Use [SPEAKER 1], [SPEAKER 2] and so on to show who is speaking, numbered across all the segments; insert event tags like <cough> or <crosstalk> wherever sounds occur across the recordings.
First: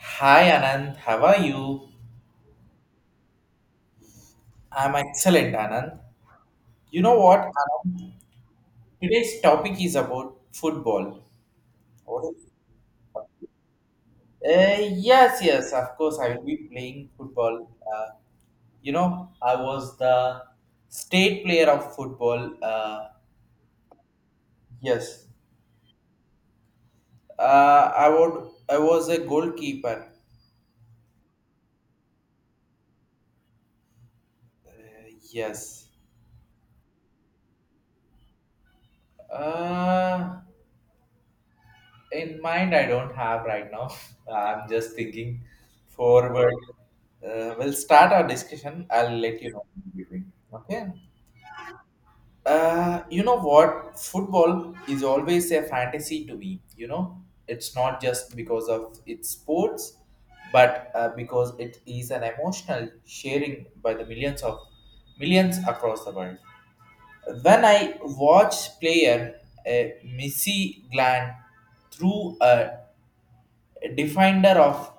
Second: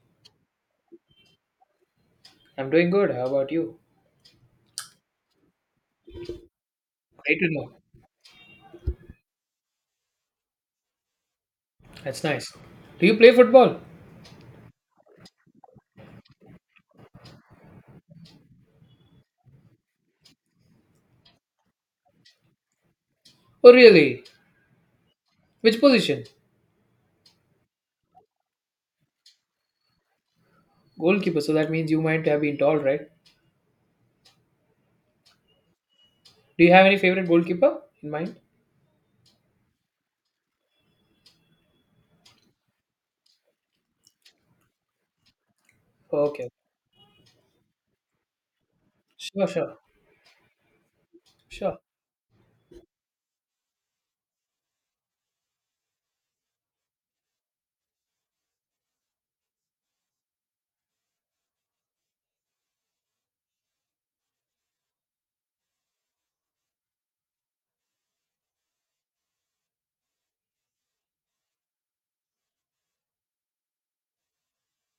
[SPEAKER 1] Hi Anand, how are you?
[SPEAKER 2] I'm doing good. How about you?
[SPEAKER 1] I'm excellent, Anand. You know
[SPEAKER 2] Great
[SPEAKER 1] what,
[SPEAKER 2] to know.
[SPEAKER 1] Anand? Today's topic is about football. What
[SPEAKER 2] That's
[SPEAKER 1] is-
[SPEAKER 2] nice. Do you play football?
[SPEAKER 1] Uh, yes, yes, of course, I will be playing football. Uh, you know, I was the state player of football.
[SPEAKER 2] Oh, really?
[SPEAKER 1] Yes.
[SPEAKER 2] Which position?
[SPEAKER 1] I would. I was a goalkeeper.
[SPEAKER 2] Goalkeeper. So that means you might have been tall, right?
[SPEAKER 1] Uh, yes.
[SPEAKER 2] Do you have any favorite goalkeeper in mind?
[SPEAKER 1] Uh, in mind I don't have right now. <laughs> I'm just thinking
[SPEAKER 2] Okay.
[SPEAKER 1] forward. We'll start our discussion. I'll let
[SPEAKER 2] Sure,
[SPEAKER 1] you know
[SPEAKER 2] sure,
[SPEAKER 1] in between. Okay.
[SPEAKER 2] sure.
[SPEAKER 1] You know what, football is always a fantasy to me. It's not just because of its sports, but because it is an emotional sharing by the millions of millions across the world. When I watch player, Messi gland through a defender of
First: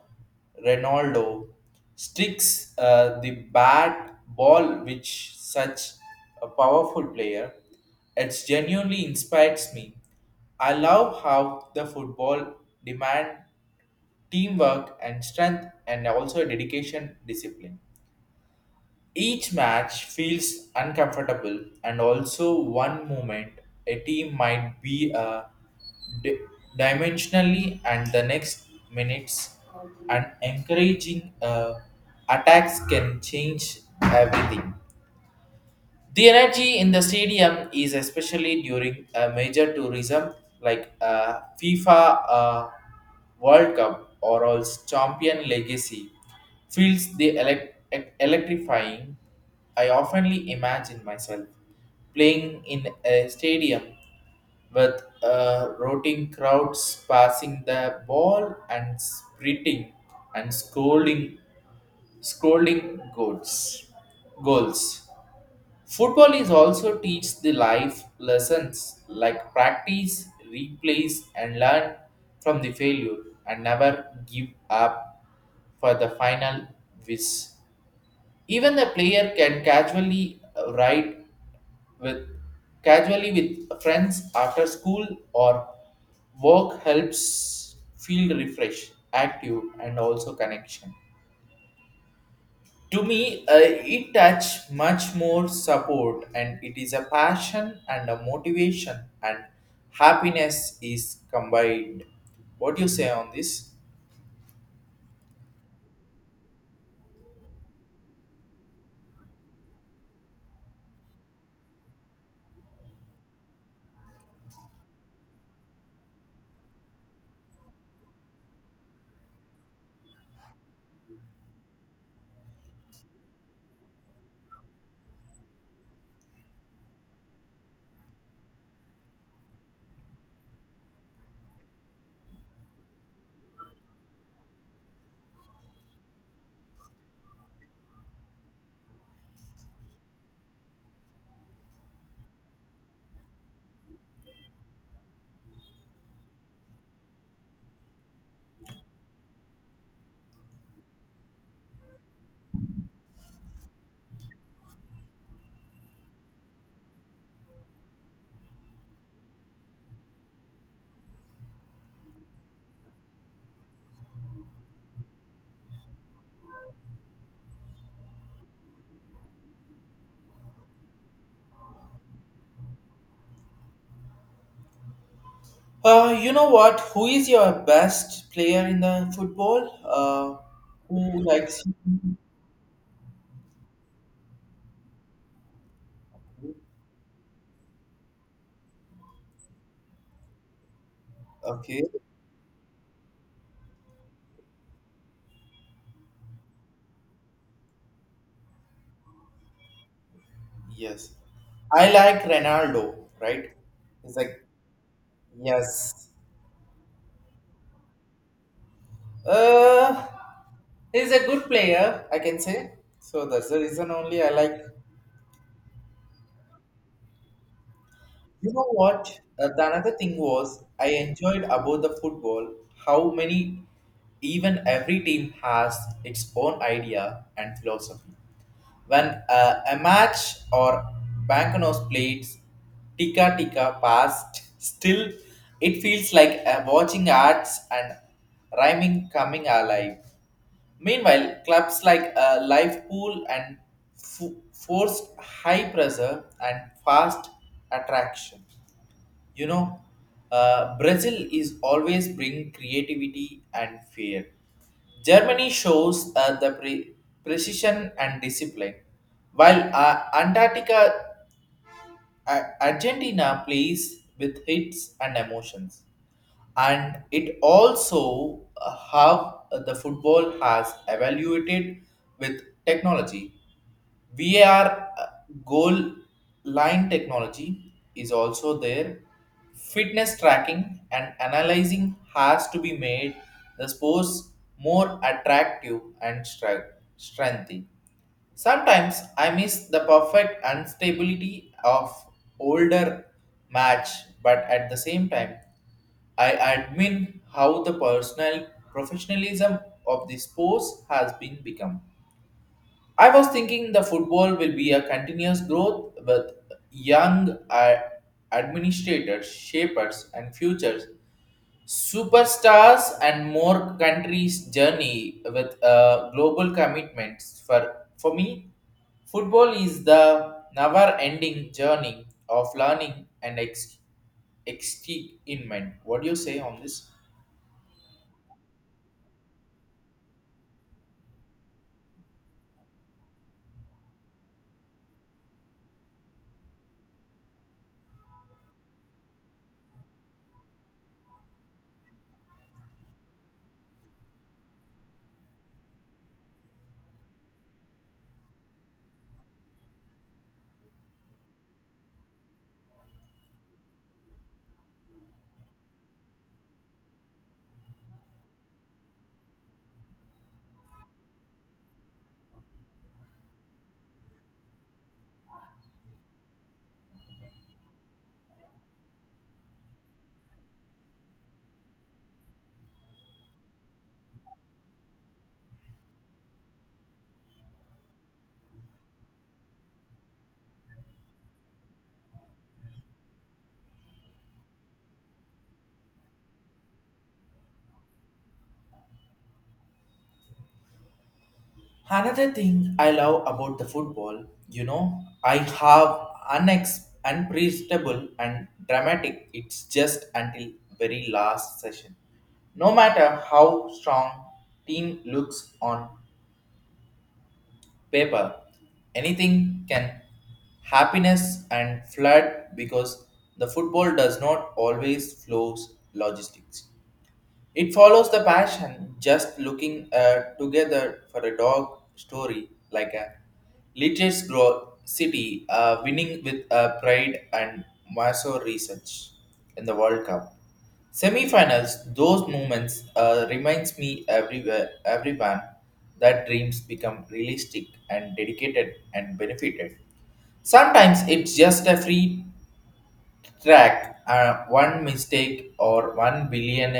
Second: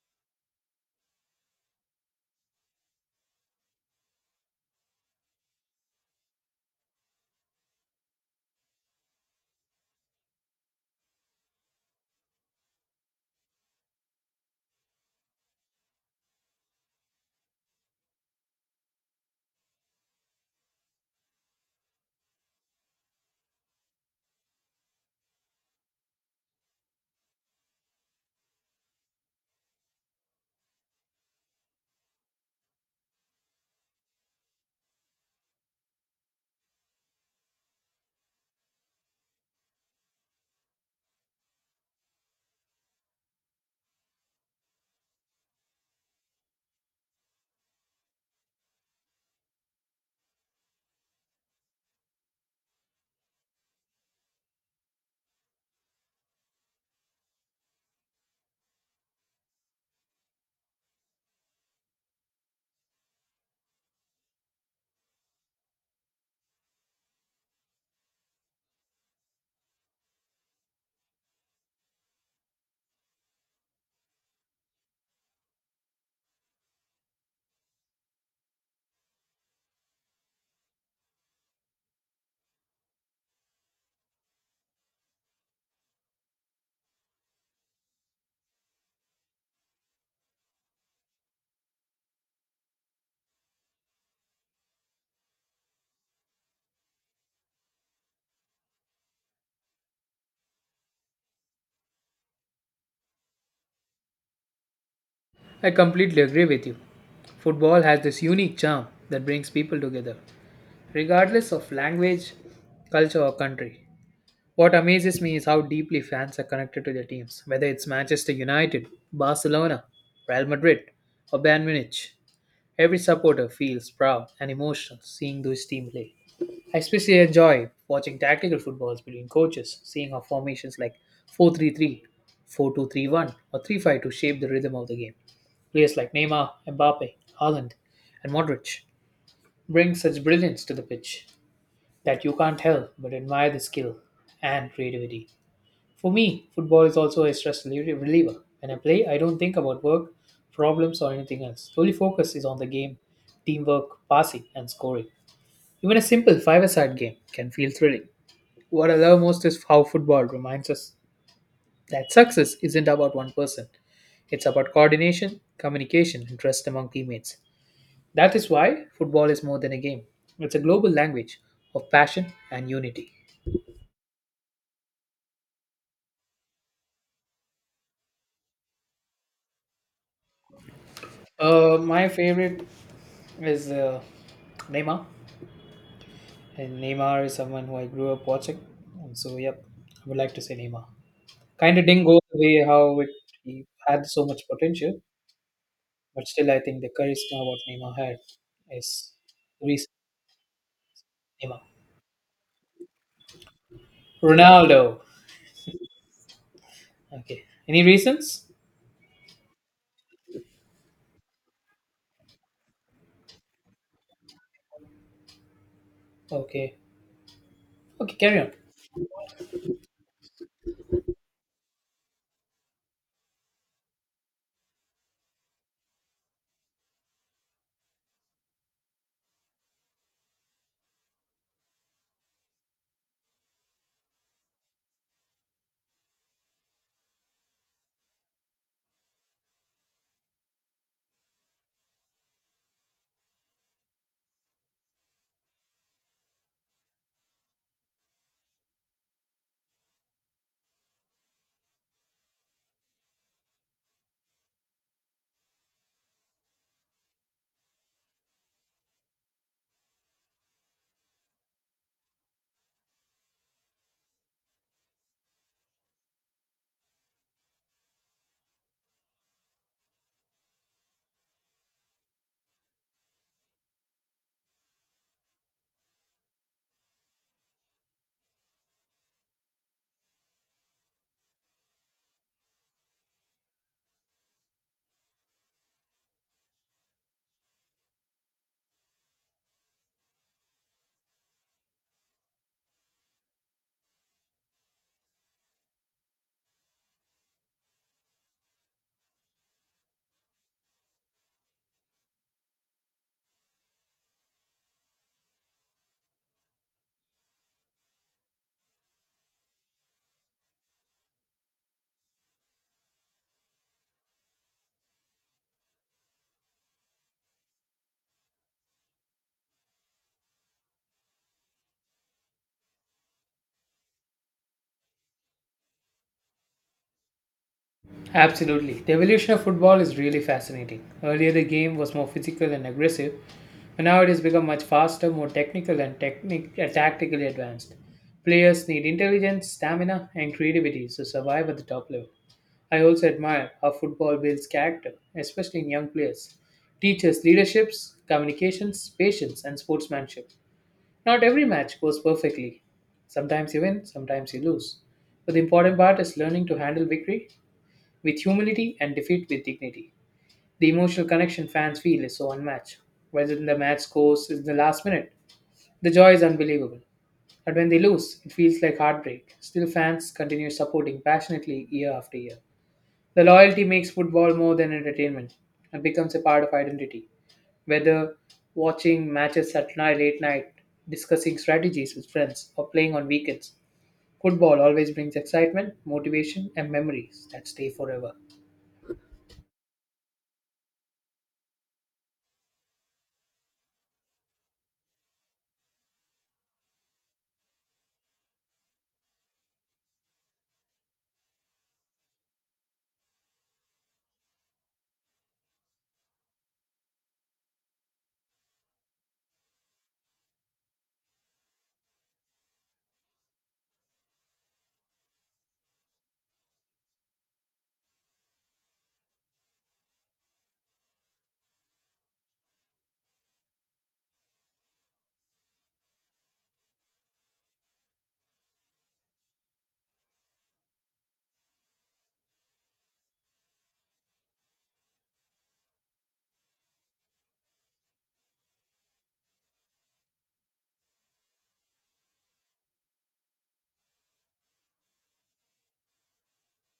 [SPEAKER 1] Ronaldo, sticks the bat ball, which such a powerful player. It genuinely inspires me. I love how the football demand teamwork and strength and also dedication discipline. Each match feels uncomfortable, and also one moment a team might be di- dimensionally, and the next minutes, and encouraging attacks can change everything. The energy in the stadium is especially during a major tourism like FIFA World Cup or all champion legacy feels the electrifying. I oftenly imagine myself playing in a stadium with rotting crowds passing the ball and sprinting and scolding goals. Football is also teach the life lessons like practice, replace and learn from the failure and never give up for the final wish. Even the player can casually ride with casually with friends after school or work helps feel refreshed, active and also connection. To me, it touch much more support, and it is a passion and a motivation, and happiness is combined. What do you say on this?
[SPEAKER 2] I completely agree with you. Football has this unique charm that brings people together, regardless of language, culture, or country. What amazes me is how deeply fans are connected to their teams, whether it's Manchester United, Barcelona, Real Madrid, or Bayern Munich. Every supporter feels proud and emotional seeing those team play. I especially enjoy watching tactical footballs between coaches, seeing how formations like 4-3-3, 4-2-3-1 or 3-5-2 shape the rhythm of the game. Players like Neymar, Mbappe, Haaland and Modric bring such brilliance to the pitch that you can't help but admire the skill and creativity. For me, football is also a stress reliever. When I play, I don't think about work, problems, or anything else. The only focus is on the game, teamwork, passing, and scoring. Even a simple five-a-side game can feel thrilling. What I love most is how football reminds us that success isn't about one person. It's about coordination, communication, and trust among teammates. That is why football is more than a game. It's a global language of passion and unity.
[SPEAKER 1] You know what? Who is your best player in the football? Who likes?
[SPEAKER 2] My favorite is Neymar. And Neymar is someone who I grew up watching. And so, yep, I would like to say Neymar. Kind
[SPEAKER 1] Okay,
[SPEAKER 2] of didn't go the way how it he had so much potential, but still, I think the charisma what Neymar had is recent
[SPEAKER 1] yes,
[SPEAKER 2] Neymar.
[SPEAKER 1] I like Ronaldo. Right? He's like
[SPEAKER 2] Ronaldo.
[SPEAKER 1] yes.
[SPEAKER 2] Okay. Any reasons?
[SPEAKER 1] Uh, he's a good player, I can say. So that's the reason only I like.
[SPEAKER 2] Okay. Okay, carry on.
[SPEAKER 1] You know what? The another thing was I enjoyed about the football, how many even every team has its own idea and philosophy. When a match or Bancanos plays Tika Tika past, still it feels like watching arts and rhyming coming alive. Meanwhile, clubs like Life Pool and Forced High Pressure and Fast Attraction. you know, Brazil is always bring creativity and fear. Germany shows the precision and discipline, while Antarctica, Argentina plays with hits and emotions. And it also, how the football has evaluated with technology. VAR, goal line technology is also there. Fitness tracking and analyzing has to be made the sports more attractive and strengthy. Sometimes I miss the perfect instability of older match, but at the same time, I admire how the personal professionalism of the sports has been become. I was thinking the football will be a continuous growth with young administrators, shapers, and futures superstars, and more countries' journey with global commitments. For me, football is the never-ending journey of learning and excitement. What do you say on this?
[SPEAKER 2] Absolutely. The evolution of football is really fascinating. Earlier, the game was more physical and aggressive, but now it has become much faster, more technical, and tactically advanced. Players need intelligence, stamina, and creativity to survive at the top level. I also admire how football builds character, especially in young players. Teaches leaderships, communications, patience, and sportsmanship. Not every match goes perfectly. Sometimes you win, sometimes you lose. But the important part is learning to handle victory with humility and defeat with dignity. The emotional connection fans feel is so unmatched. Whether the match scores in the last minute, the joy is unbelievable. But when they lose, it feels like heartbreak. Still, fans continue supporting passionately year after year. The loyalty makes football more than entertainment and becomes a part of identity. Whether watching matches at night, late night, discussing strategies with friends, or playing on weekends, football always brings excitement, motivation, and memories that stay forever.
[SPEAKER 1] Another thing I love about the football, you know, I have unpredictable and dramatic. It's just until very last session. No matter how strong team looks on paper, anything can happiness and flood, because the football does not always flows logistics. It follows the passion, just looking together for a dog story like a Literates Grow City winning with pride and Maso research in the World Cup. Semi-finals, those moments reminds me everywhere, everyone that dreams become realistic and dedicated and benefited. Sometimes it's just a free track, one mistake or one billion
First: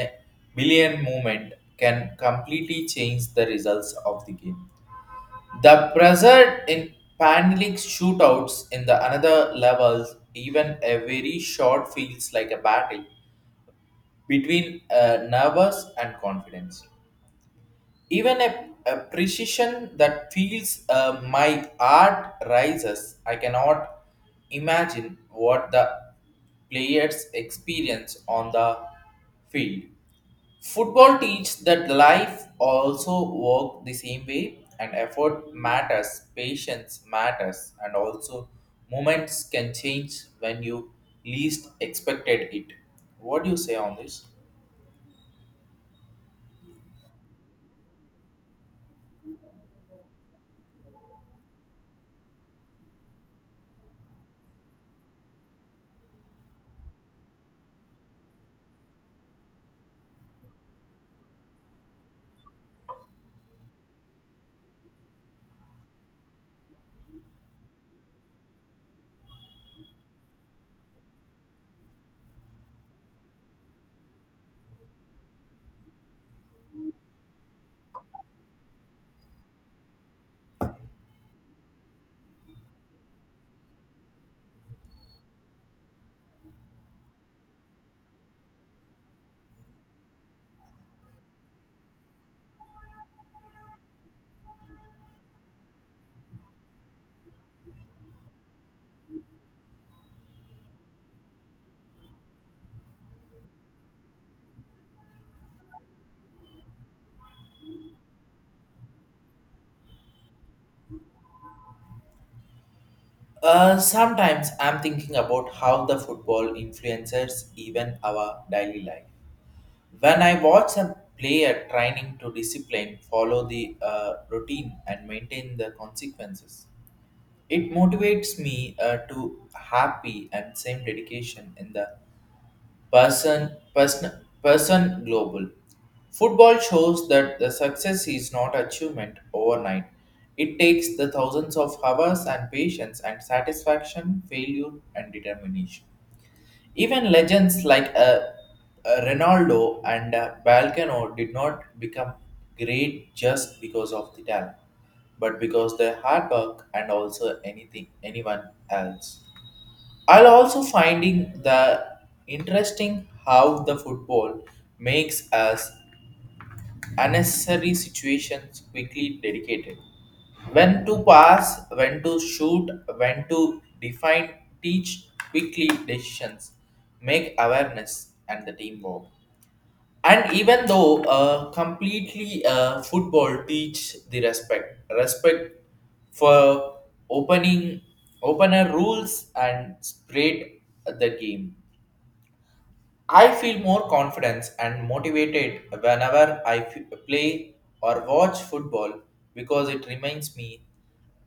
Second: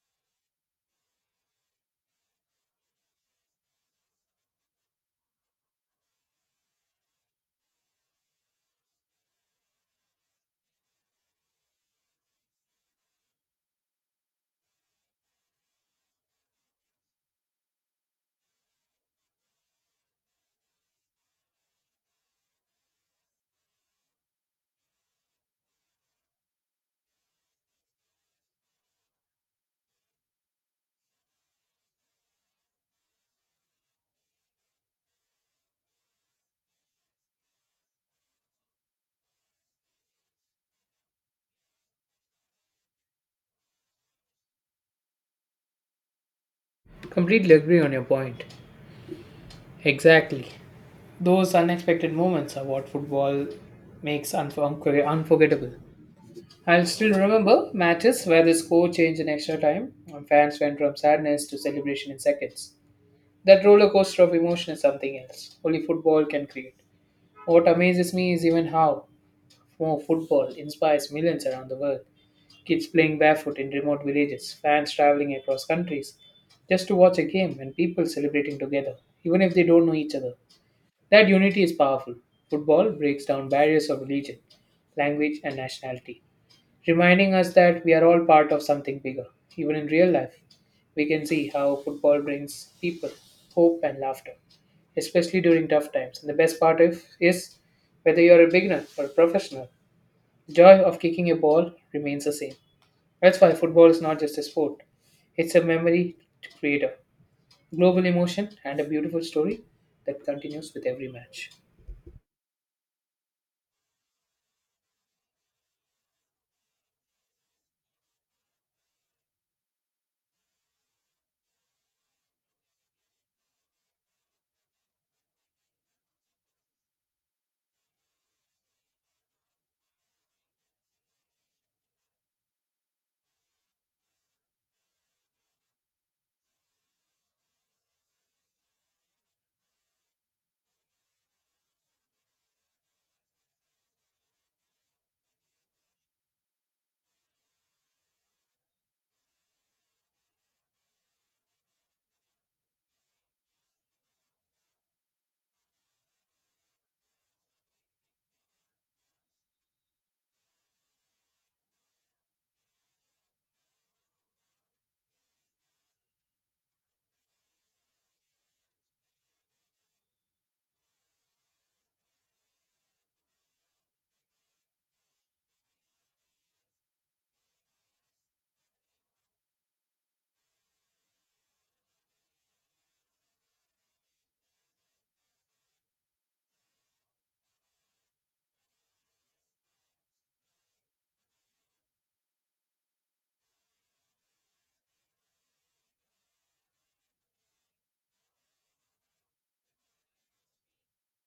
[SPEAKER 1] billion movement can completely change the results of the game. The pressure in panic shootouts in the another levels, even a very short feels like a battle between nervous and confidence. Even a precision that feels my art rises. I cannot imagine what the players experience on the field. Football teaches that life also work the same way, and effort matters, patience matters, and also moments can change when you least expected it. What do you say on this?
[SPEAKER 2] Completely agree on your point. Exactly. Those unexpected moments are what football makes unforgettable. I'll still remember matches where the score changed in extra time and fans went from sadness to celebration in seconds. That roller coaster of emotion is something else. Only football can create. What amazes me is even how more football inspires millions around the world. Kids playing barefoot in remote villages, fans traveling across countries just to watch a game, and people celebrating together, even if they don't know each other. That unity is powerful. Football breaks down barriers of religion, language, and nationality, reminding us that we are all part of something bigger. Even in real life, we can see how football brings people hope and laughter, especially during tough times. And the best part of, is whether you're a beginner or a professional, the joy of kicking a ball remains the same. That's why football is not just a sport, it's a memory creator, global emotion, and a beautiful story that continues with every match.
[SPEAKER 1] Sometimes I'm thinking about how the football influences even our daily life. When I watch a player training to discipline, follow the routine, and maintain the consequences, it motivates me to happy and same dedication in the person, person, person global. Football shows that the success is not achievement overnight. It takes the thousands of hours and patience and satisfaction, failure and determination. Even legends like Ronaldo and Balcano did not become great just because of the talent, but because their hard work and also anything anyone else. I'll also finding the interesting how the football makes us unnecessary situations quickly dedicated. When to pass, when to shoot, when to define, teach quickly decisions, make awareness and the teamwork. And even though completely football teach the respect for opening opener rules and spread the game. I feel more confidence and motivated whenever I play or watch football, because it reminds me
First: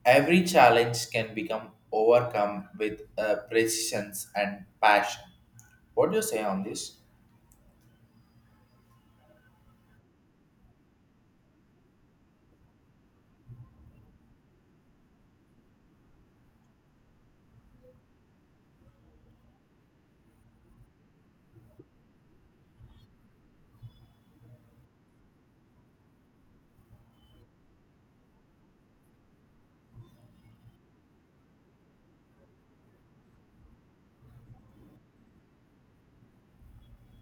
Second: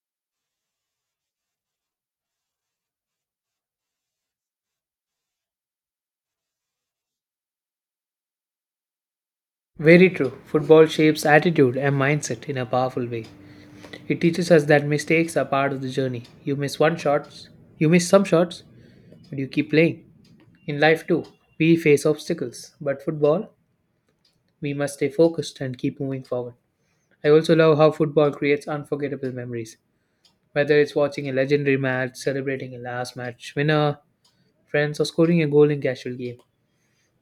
[SPEAKER 1] every challenge can become overcome with precision and passion. What do you say on this?
[SPEAKER 2] Very true. Football shapes attitude and mindset in a powerful way. It teaches us that mistakes are part of the journey. You miss one shots, you miss some shots, but you keep playing. In life too, we face obstacles, but football, we must stay focused and keep moving forward. I also love how football creates unforgettable memories. Whether it's watching a legendary match, celebrating a last match winner, friends, or scoring a goal in casual game.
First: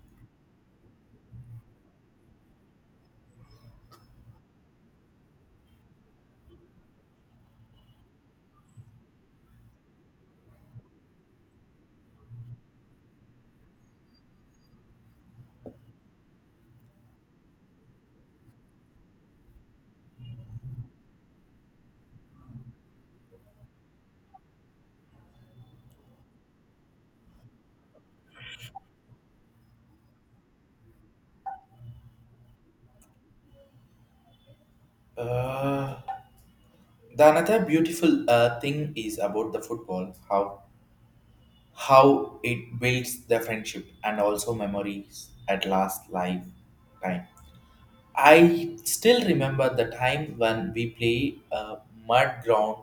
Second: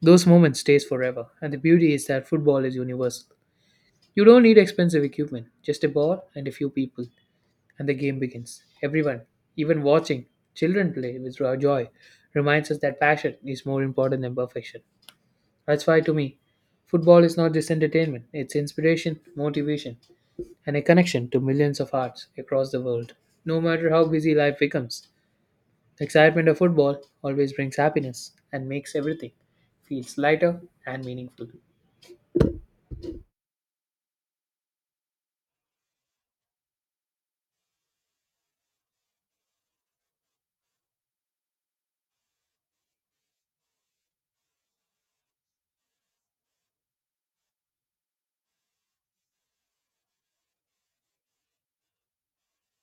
[SPEAKER 2] Those moments stays forever, and the beauty is that football is universal. You don't need expensive equipment, just a ball and a few people, and the game begins. Everyone, even watching children play with joy, reminds us that passion is more important than perfection. That's why, to me, football is not just entertainment; it's inspiration, motivation, and a connection to millions of hearts across the world. No matter how busy life becomes, the excitement of football always brings happiness and makes everything feels lighter and meaningful.
[SPEAKER 1] Uh, The another beautiful thing is about the football, how it builds the friendship and also memories at last lifetime. I still remember the time when we play mud ground,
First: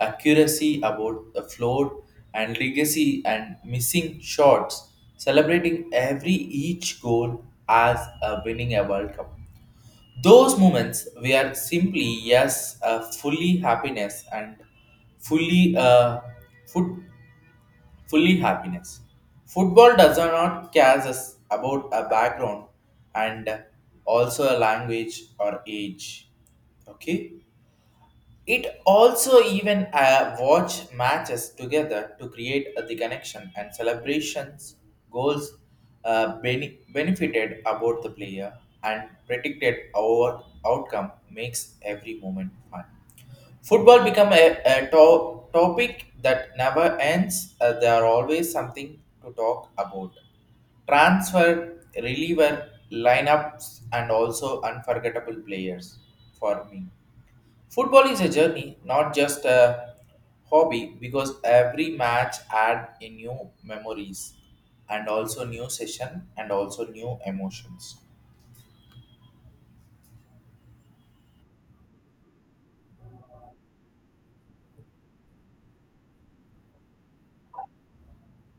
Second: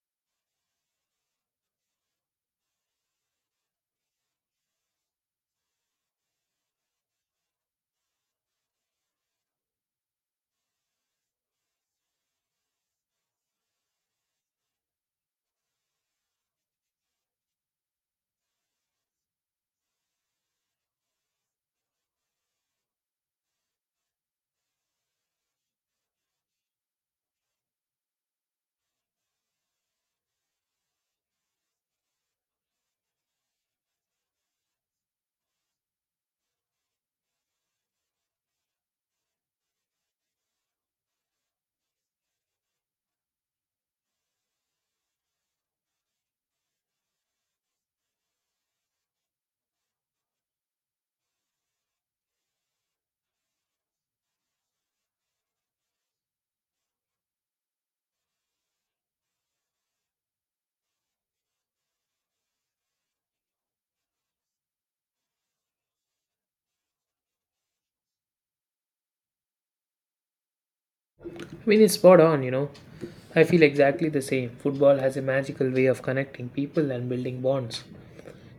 [SPEAKER 1] accuracy about the floor and legacy and missing shots, celebrating every each goal as a winning a World Cup. Those moments were simply yes, fully happiness and fully foot, fully happiness. Football does not care us about a background and also a language or age. Okay. It also even watch matches together to create the connection and celebrations goals benefited about the player and predicted our outcome makes every moment fun. Football become a topic that never ends. There are always something to talk about. Transfer, reliever, lineups, and also unforgettable players for me. Football is a journey, not just a hobby, because every match adds new memories and also new session and also new emotions.
[SPEAKER 2] I mean, it's spot on, you know. I feel exactly the same. Football has a magical way of connecting people and building bonds.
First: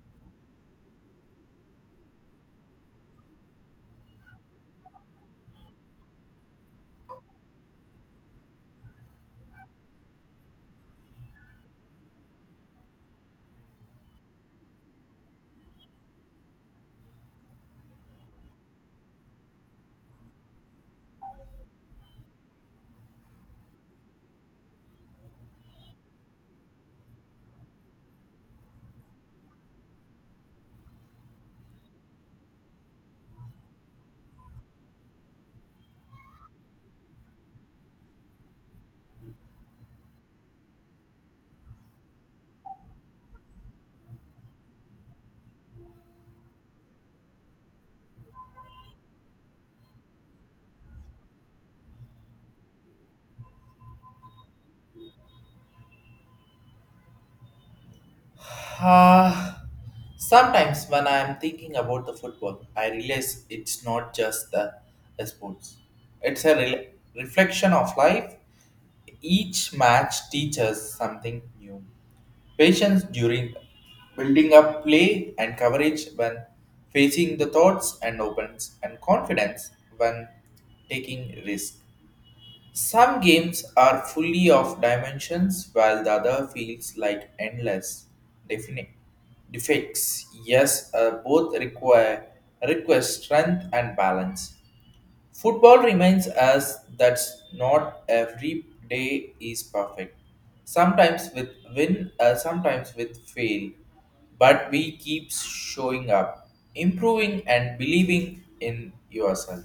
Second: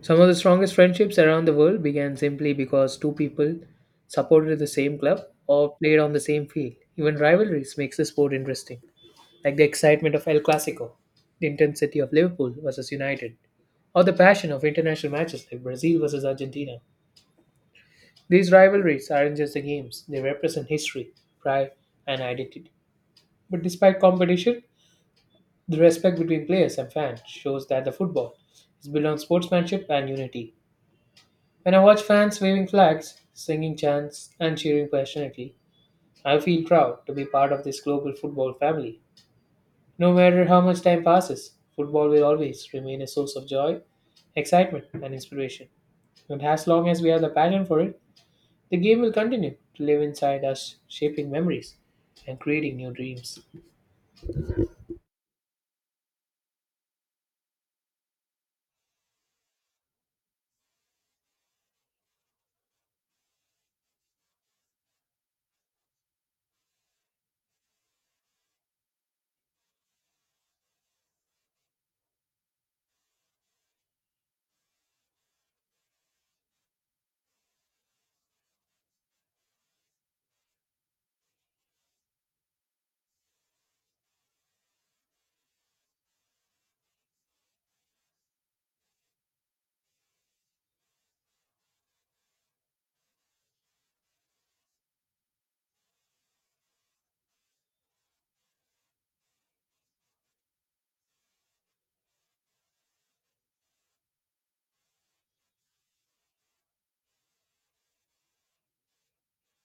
[SPEAKER 2] Some of the strongest friendships around the world began simply because two people supported the same club or played on the same field. Even rivalries makes the sport interesting, like the excitement of El Clasico, the intensity of Liverpool versus United, or the passion of international matches like Brazil versus Argentina. These rivalries aren't just the games, they represent history, pride, and identity. But despite competition, the respect between players and fans shows that the football is built on sportsmanship and unity. When I watch fans waving flags, singing chants, and cheering passionately, I feel proud to be part of this global football family. No matter how much time passes, football will always remain a source of joy, excitement, and inspiration. And as long as we have the passion for it, the game will continue to live inside us, shaping memories and creating new dreams.
[SPEAKER 1] Ah, sometimes when I am thinking about the football, I realize it's not just the sports. It's a reflection of life. Each match teaches something new. Patience during building up play and coverage when facing the thoughts and opens and confidence when taking risk. Some games are fully of dimensions while the other feels like endless definite defects. Yes, both require request strength and balance. Football reminds us that not every day is perfect. Sometimes with win, sometimes with fail, but we keep showing up, improving and believing in yourself.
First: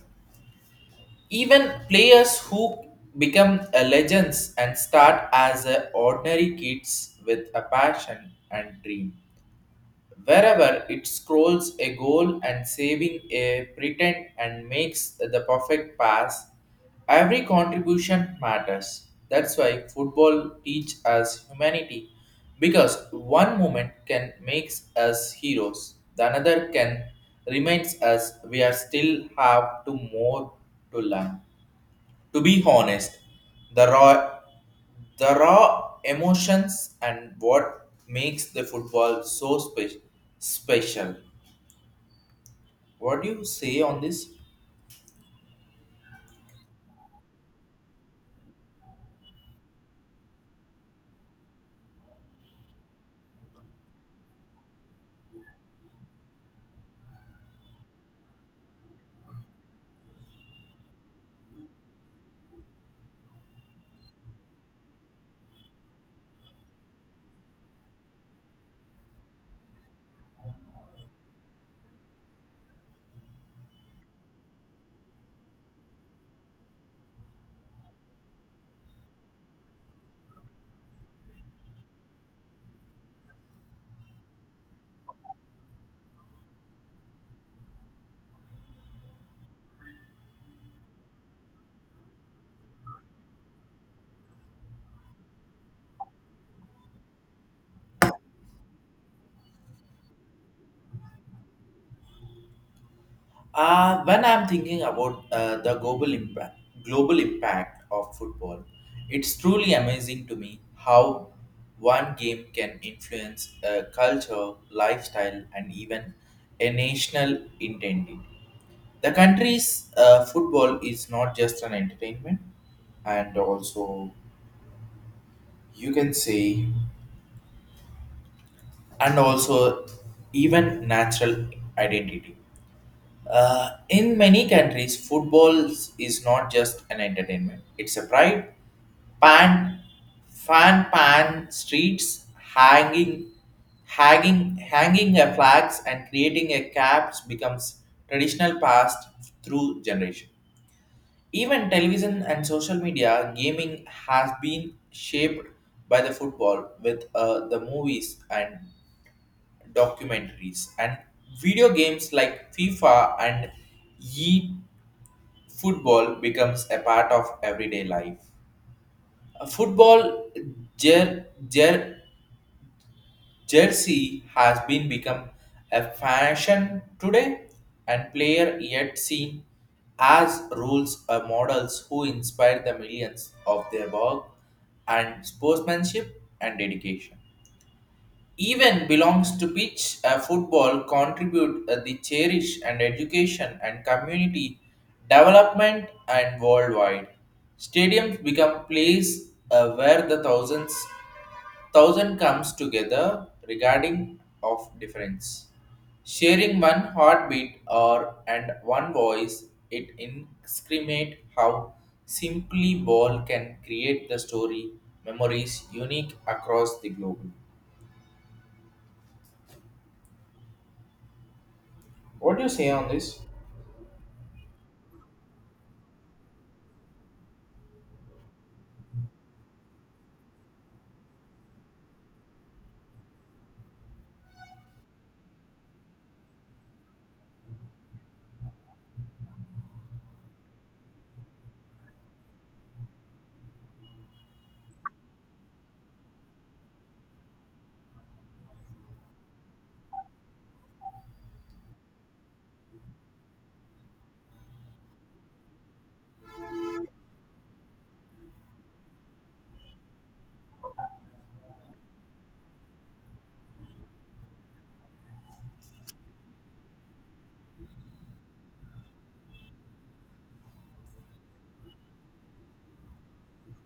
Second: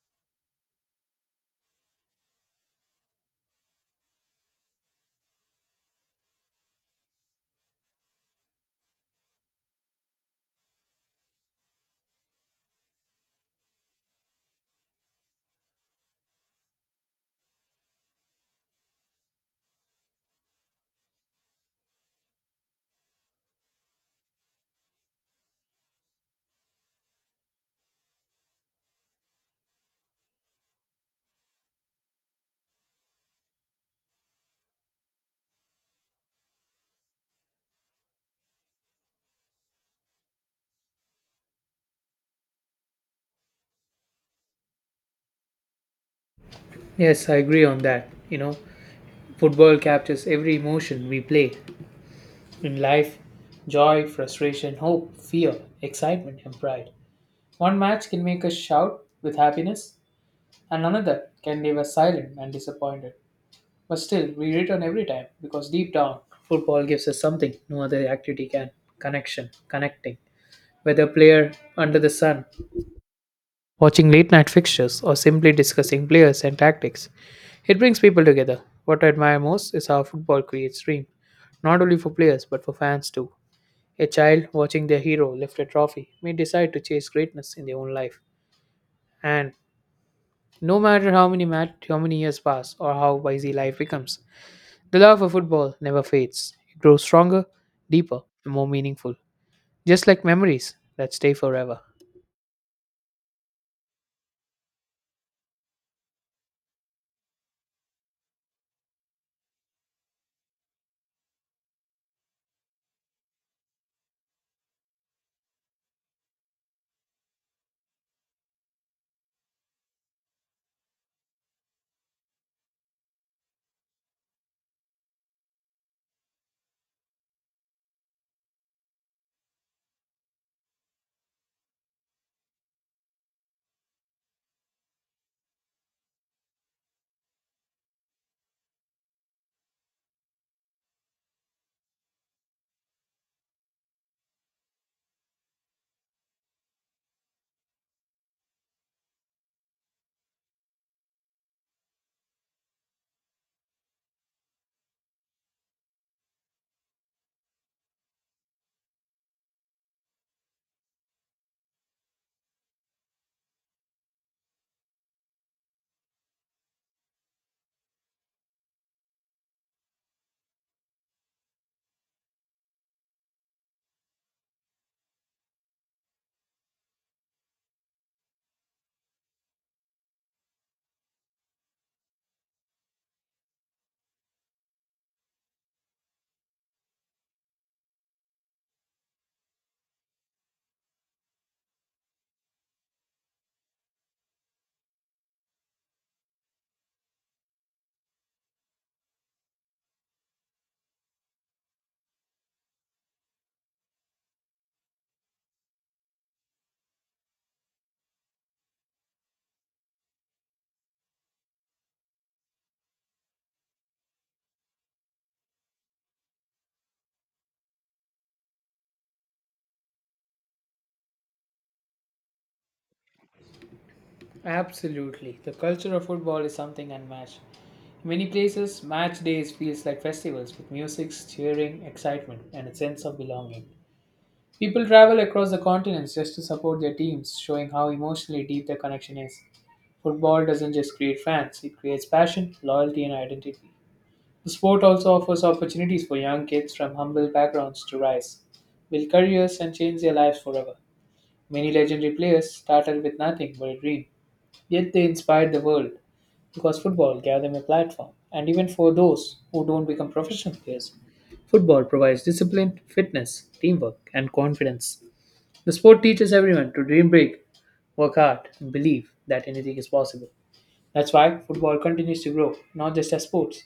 [SPEAKER 1] Even players who become a legends and start as a ordinary kids with a passion and dream. Wherever it scrolls a goal and saving a pretend and makes the perfect pass, every contribution matters. That's why football teach us humanity, because one moment can make us heroes, the another can reminds us we are still have to more to learn. To be honest, the raw, the raw emotions and what makes the football so special. What do you say on this?
[SPEAKER 2] Yes, I agree on that. You know, football captures every emotion we play in life joy, frustration, hope, fear, excitement, and pride. One match can make us shout with happiness, and another can leave us silent and disappointed. But still, we return every time because deep down, football gives us something no other activity can connection, connecting. Whether player under the sun watching late night fixtures, or simply discussing players and tactics. It brings people together. What I admire most is how football creates dream, not only for players but for fans too. A child watching their hero lift a trophy may decide to chase greatness in their own life. And no matter how many years pass or how busy life becomes, the love for football never fades. It grows stronger, deeper, and more meaningful. Just like memories that stay forever.
[SPEAKER 1] When I'm thinking about the global impact of football, it's truly amazing to me how one game can influence a culture, lifestyle, and even a national identity. The country's football is not just an entertainment, and also you can say, and also even natural identity. In many countries, football is not just an entertainment. It's a pride. Pan, fan, pan streets, hanging a flags and creating a caps becomes traditional past through generation. Even television and social media gaming has been shaped by the football with the movies and documentaries and video games like FIFA and e football becomes a part of everyday life. A football jer- jer- jersey has been become a fashion today and player yet seen as rules or models who inspire the millions of their work and sportsmanship and dedication. Even belongs to pitch football contribute the cherish and education and community development and worldwide stadiums become place where the thousands thousand comes together regarding of difference, sharing one heartbeat or and one voice. It incriminate how simply ball can create the story memories unique across the globe. What do you say on this? <sighs>
[SPEAKER 2] Absolutely. The culture of football is something unmatched. Many places, match days feels like festivals with music, cheering, excitement, and a sense of belonging. People travel across the continents just to support their teams, showing how emotionally deep their connection is. Football doesn't just create fans, it creates passion, loyalty, and identity. The sport also offers opportunities for young kids from humble backgrounds to rise, build careers, and change their lives forever. Many legendary players started with nothing but a dream. Yet they inspired the world because football gave them a platform. And even for those who don't become professional players, football provides discipline, fitness, teamwork, and confidence. The sport teaches everyone to dream big, work hard, and believe that anything is possible. That's why football continues to grow, not just as sports,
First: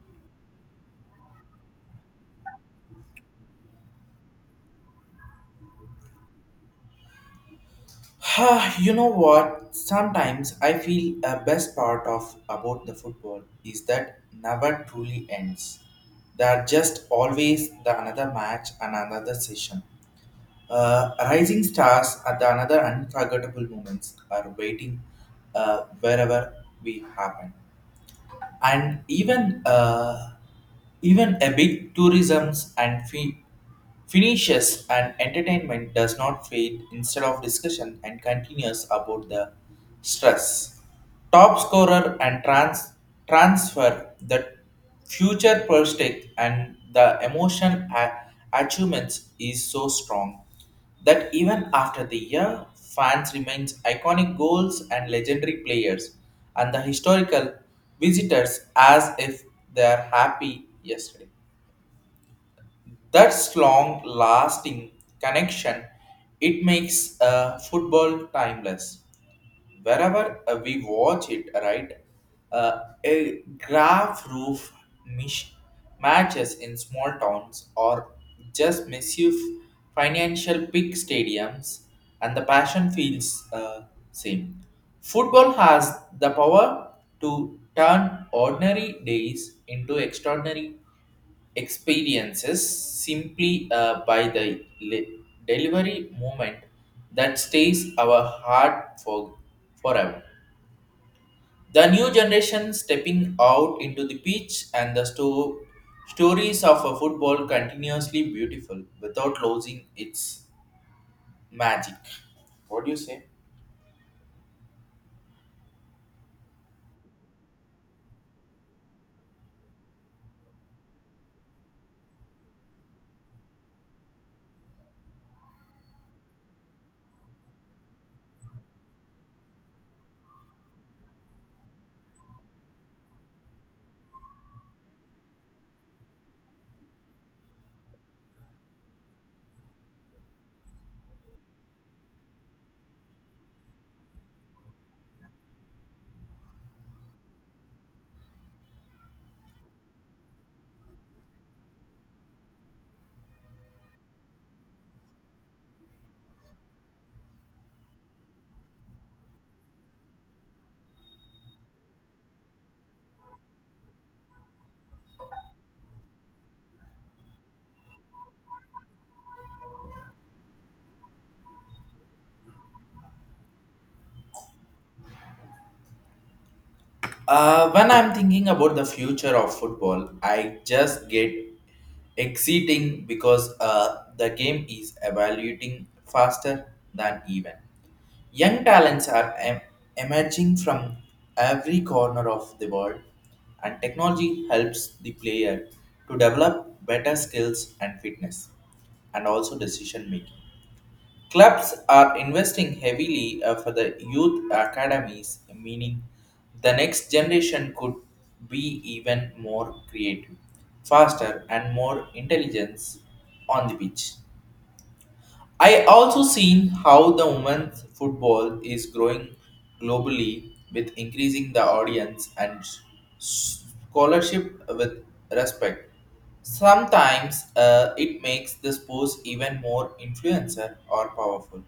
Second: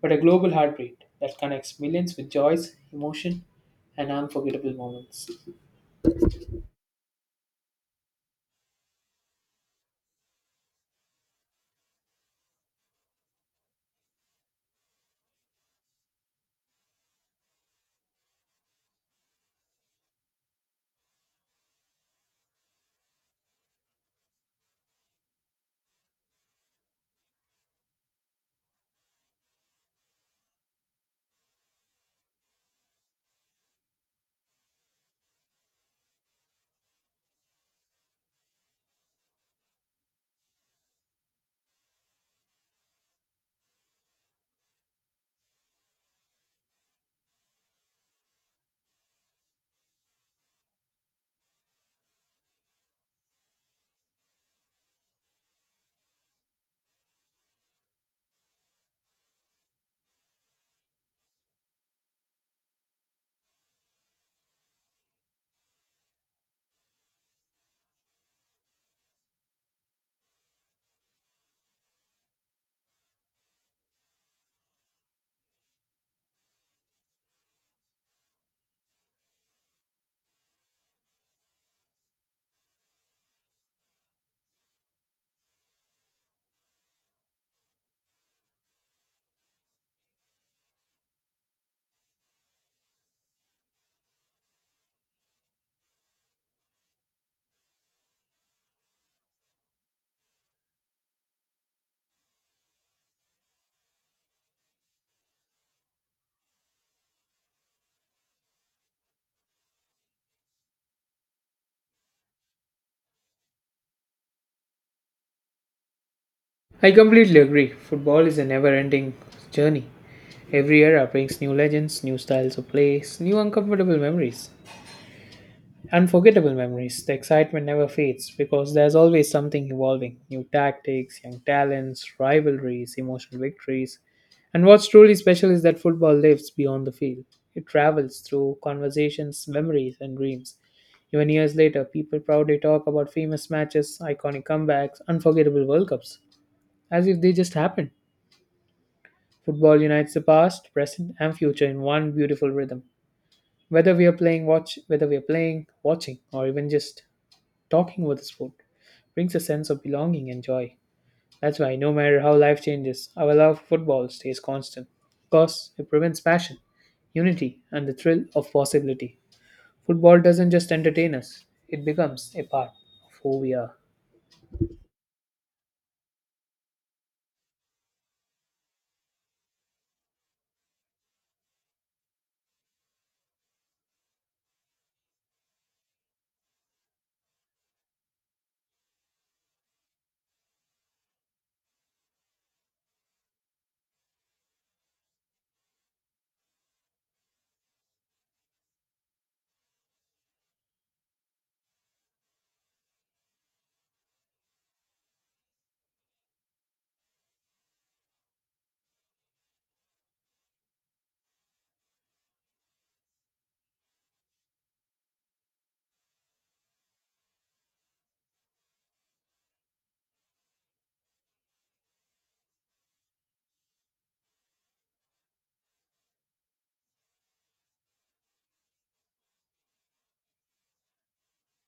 [SPEAKER 2] but a global heartbeat that connects millions with joys, emotion, and unforgettable moments.
[SPEAKER 1] Ah, you know what? Sometimes I feel a best part of about the football is that never truly ends. There are just always the another match and another session. Rising stars at the another unforgettable moments are waiting wherever we happen. And even even a big tourisms and fee finishes and entertainment does not fade instead of discussion and continues about the stress top scorer and transfer the future prospect and the emotion achievements is so strong that even after the year, fans remains iconic goals and legendary players and the historical visitors as if they are happy yesterday. That's long lasting connection. It makes football timeless. Wherever we watch it, right? A graph roof mish- matches in small towns or just massive financial big stadiums, and the passion feels same. Football has the power to turn ordinary days into extraordinary experiences simply by the delivery moment that stays our heart for forever. The new generation stepping out into the pitch and the stories of a football continuously beautiful without losing its magic. What do you say?
[SPEAKER 2] I completely agree. Football is a never ending journey. Every era brings new legends, new styles of plays, new unforgettable memories. The excitement never fades because there's always something evolving new tactics, young talents, rivalries, emotional victories. And what's truly special is that football lives beyond the field. It travels through conversations, memories, and dreams. Even years later, people proudly talk about famous matches, iconic comebacks, unforgettable World Cups, as if they just happened. Football unites the past, present, and future in one beautiful rhythm. Whether we are playing, watching, or even just talking about the sport brings a sense of belonging and joy. That's why no matter how life changes, our love for football stays constant, because it prevents passion, unity and the thrill of possibility. Football doesn't just entertain us, it becomes a part of who we are.
[SPEAKER 1] When I'm thinking about the future of football, I just get exciting because the game is evaluating faster than even. Young talents are emerging from every corner of the world, and technology helps the player to develop better skills and fitness, and also decision making. Clubs are investing heavily for the youth academies, meaning the next generation could be even more creative, faster, and more intelligence on the pitch. I also seen how the women's football is growing globally with increasing the audience and scholarship with respect. Sometimes it makes the sports even more influencer or powerful.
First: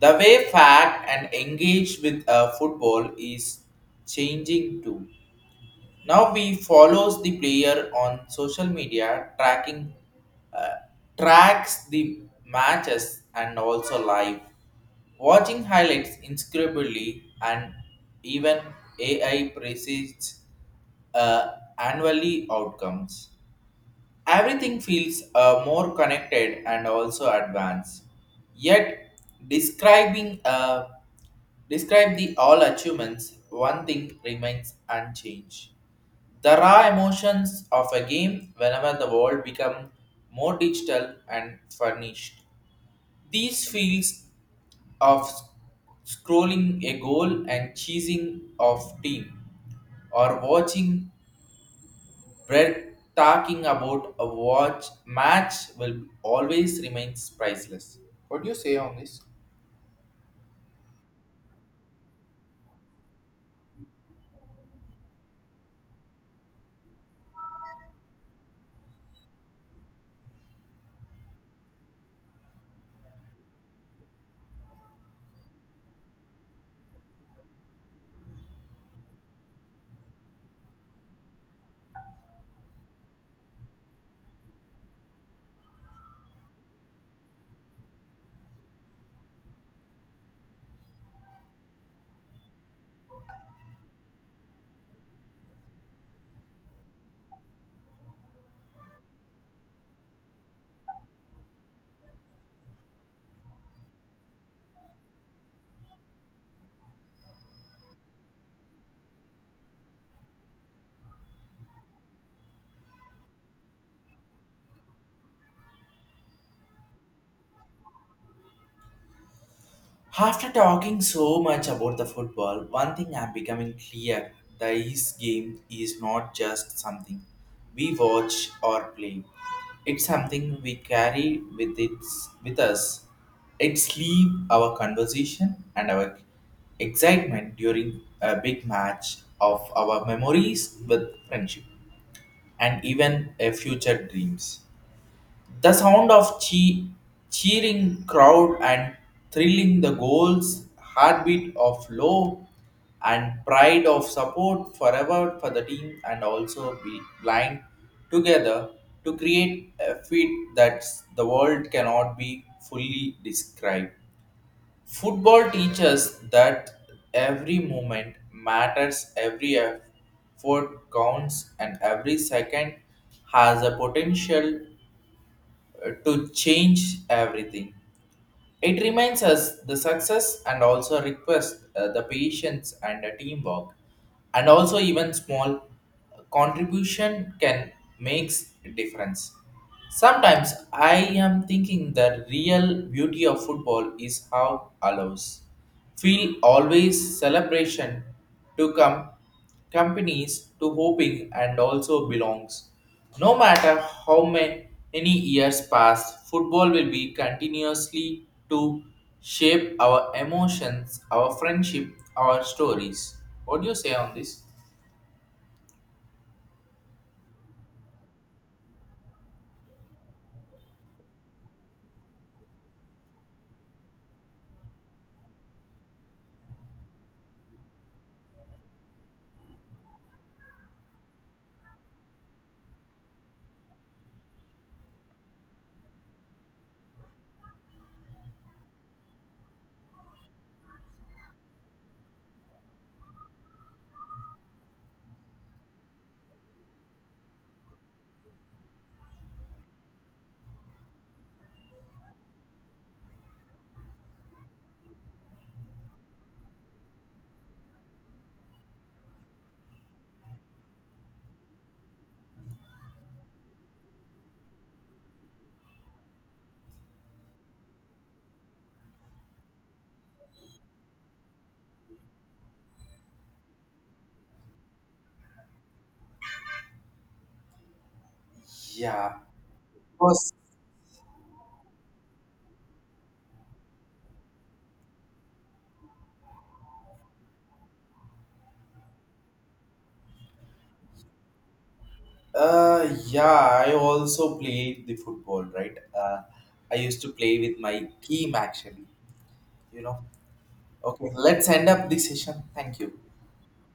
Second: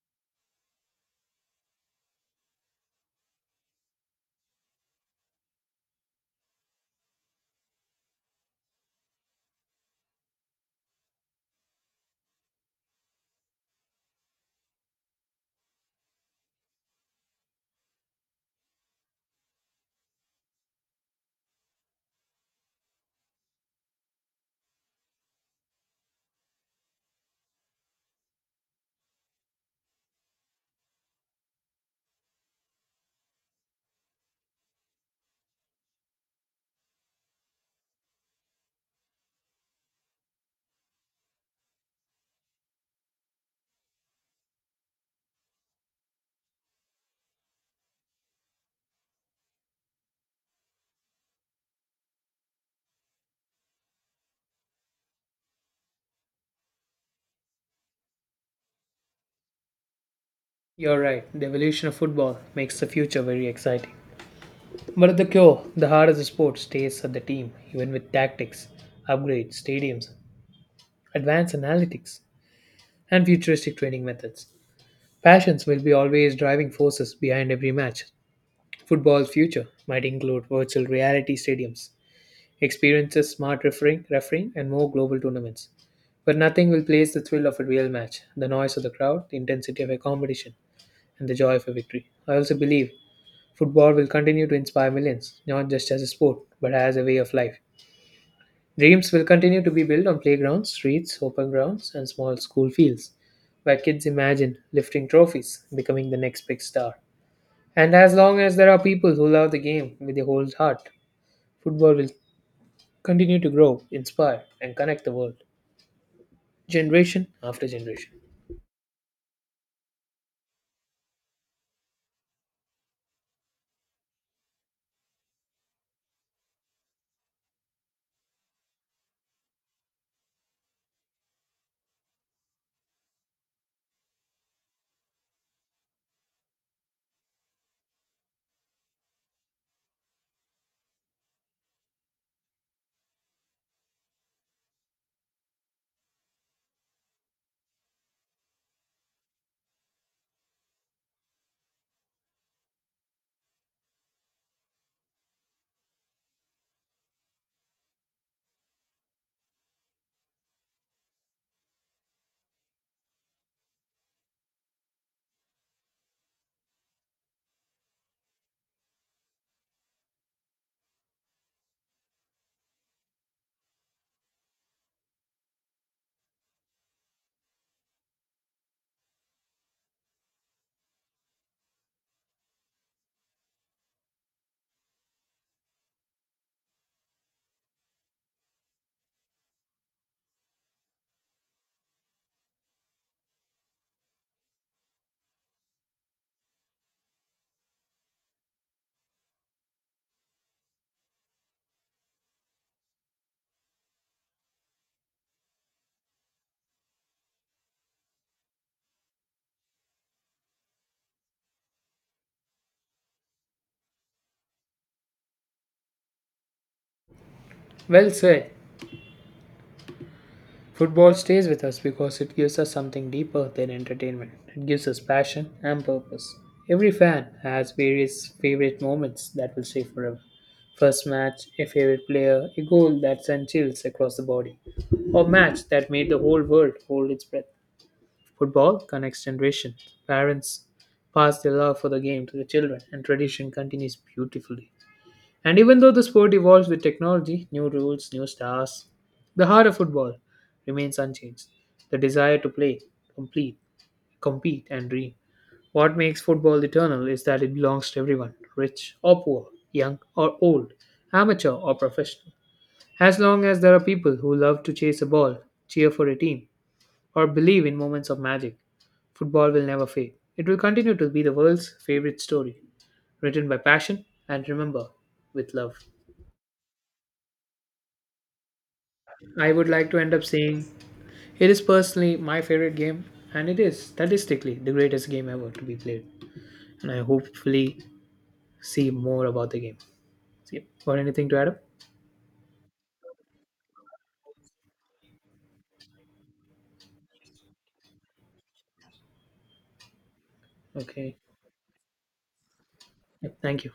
[SPEAKER 1] The way fact and engage with football is changing too. Now we follows the player on social media, tracking uh, tracks the matches and also live, watching highlights inscribably and even AI precedes uh, annually outcomes. Everything feels more connected and also advanced. Yet, describing describe the all achievements, one thing remains unchanged. The raw emotions of a game whenever the world become more digital and furnished. These feels of scrolling a goal and cheesing of team or watching Brett talking about a watch match will always remains priceless. What do you say on this?
[SPEAKER 2] You're right, the evolution of football makes the future very exciting, but at the core, the heart of the sport stays at the team, even with tactics, upgrades, stadiums, advanced analytics, and futuristic training methods. Passions will be always driving forces behind every match. Football's future might include virtual reality stadiums, experiences, smart refereeing, and more global tournaments. But nothing will place the thrill of a real match, the noise of the crowd, the intensity of a competition, and the joy of a victory. I also believe football will continue to inspire millions, not just as a sport, but as a way of life. Dreams will continue to be built on playgrounds, streets, open grounds, and small school fields, where kids imagine lifting trophies, becoming the next big star. And as long as there are people who love the game with a whole heart, football will continue to grow, inspire, and connect the world, generation after generation.
[SPEAKER 1] After talking so much about the football, one thing I'm becoming clear this game is not just something we watch or play. It's something we carry with its with us. It sleep our conversation and our excitement during a big match of our memories with friendship. And even a future dreams. The sound of cheering crowd and thrilling the goals, heartbeat of low and pride of support forever for the team and also be blind together to create a feat that the world cannot be fully described. Football teaches that every moment matters, every effort counts, and every second has a potential to change everything. It reminds us the success and also request the patience and the teamwork, and also even small contribution can makes difference. Sometimes I am thinking the real beauty of football is how allows feel always celebration to come companies to hoping and also belongs. No matter how many years pass, football will be continuously to shape our emotions, our friendship, our stories. What do you say on this?
[SPEAKER 2] Well said. Football stays with us because it gives us something deeper than entertainment. It gives us passion and purpose. Every fan has various favorite moments that will stay forever. First match, a favorite player, a goal that sent chills across the body, or match that made the whole world hold its breath. Football connects generations. Parents pass their love for the game to the children, and tradition continues beautifully. And even though the sport evolves with technology, new rules, new stars, the heart of football remains unchanged. The desire to play, complete, compete, and dream. What makes football eternal is that it belongs to everyone, rich or poor, young or old, amateur or professional. As long as there are people who love to chase a ball, cheer for a team, or believe in moments of magic, football will never fade. It will continue to be the world's favorite story, written by passion and remember with love.
[SPEAKER 1] Yeah,
[SPEAKER 2] I would like to end up
[SPEAKER 1] because
[SPEAKER 2] saying it is personally my favorite game, and it is statistically the greatest game ever to be played. And I hopefully see more about the game. So, yeah. Got anything to add up?
[SPEAKER 1] yeah, I also played the football, right? I used to play with my team actually. You know. Okay,
[SPEAKER 2] Okay.
[SPEAKER 1] let's end up this session. Thank you.
[SPEAKER 2] Yep. Thank you.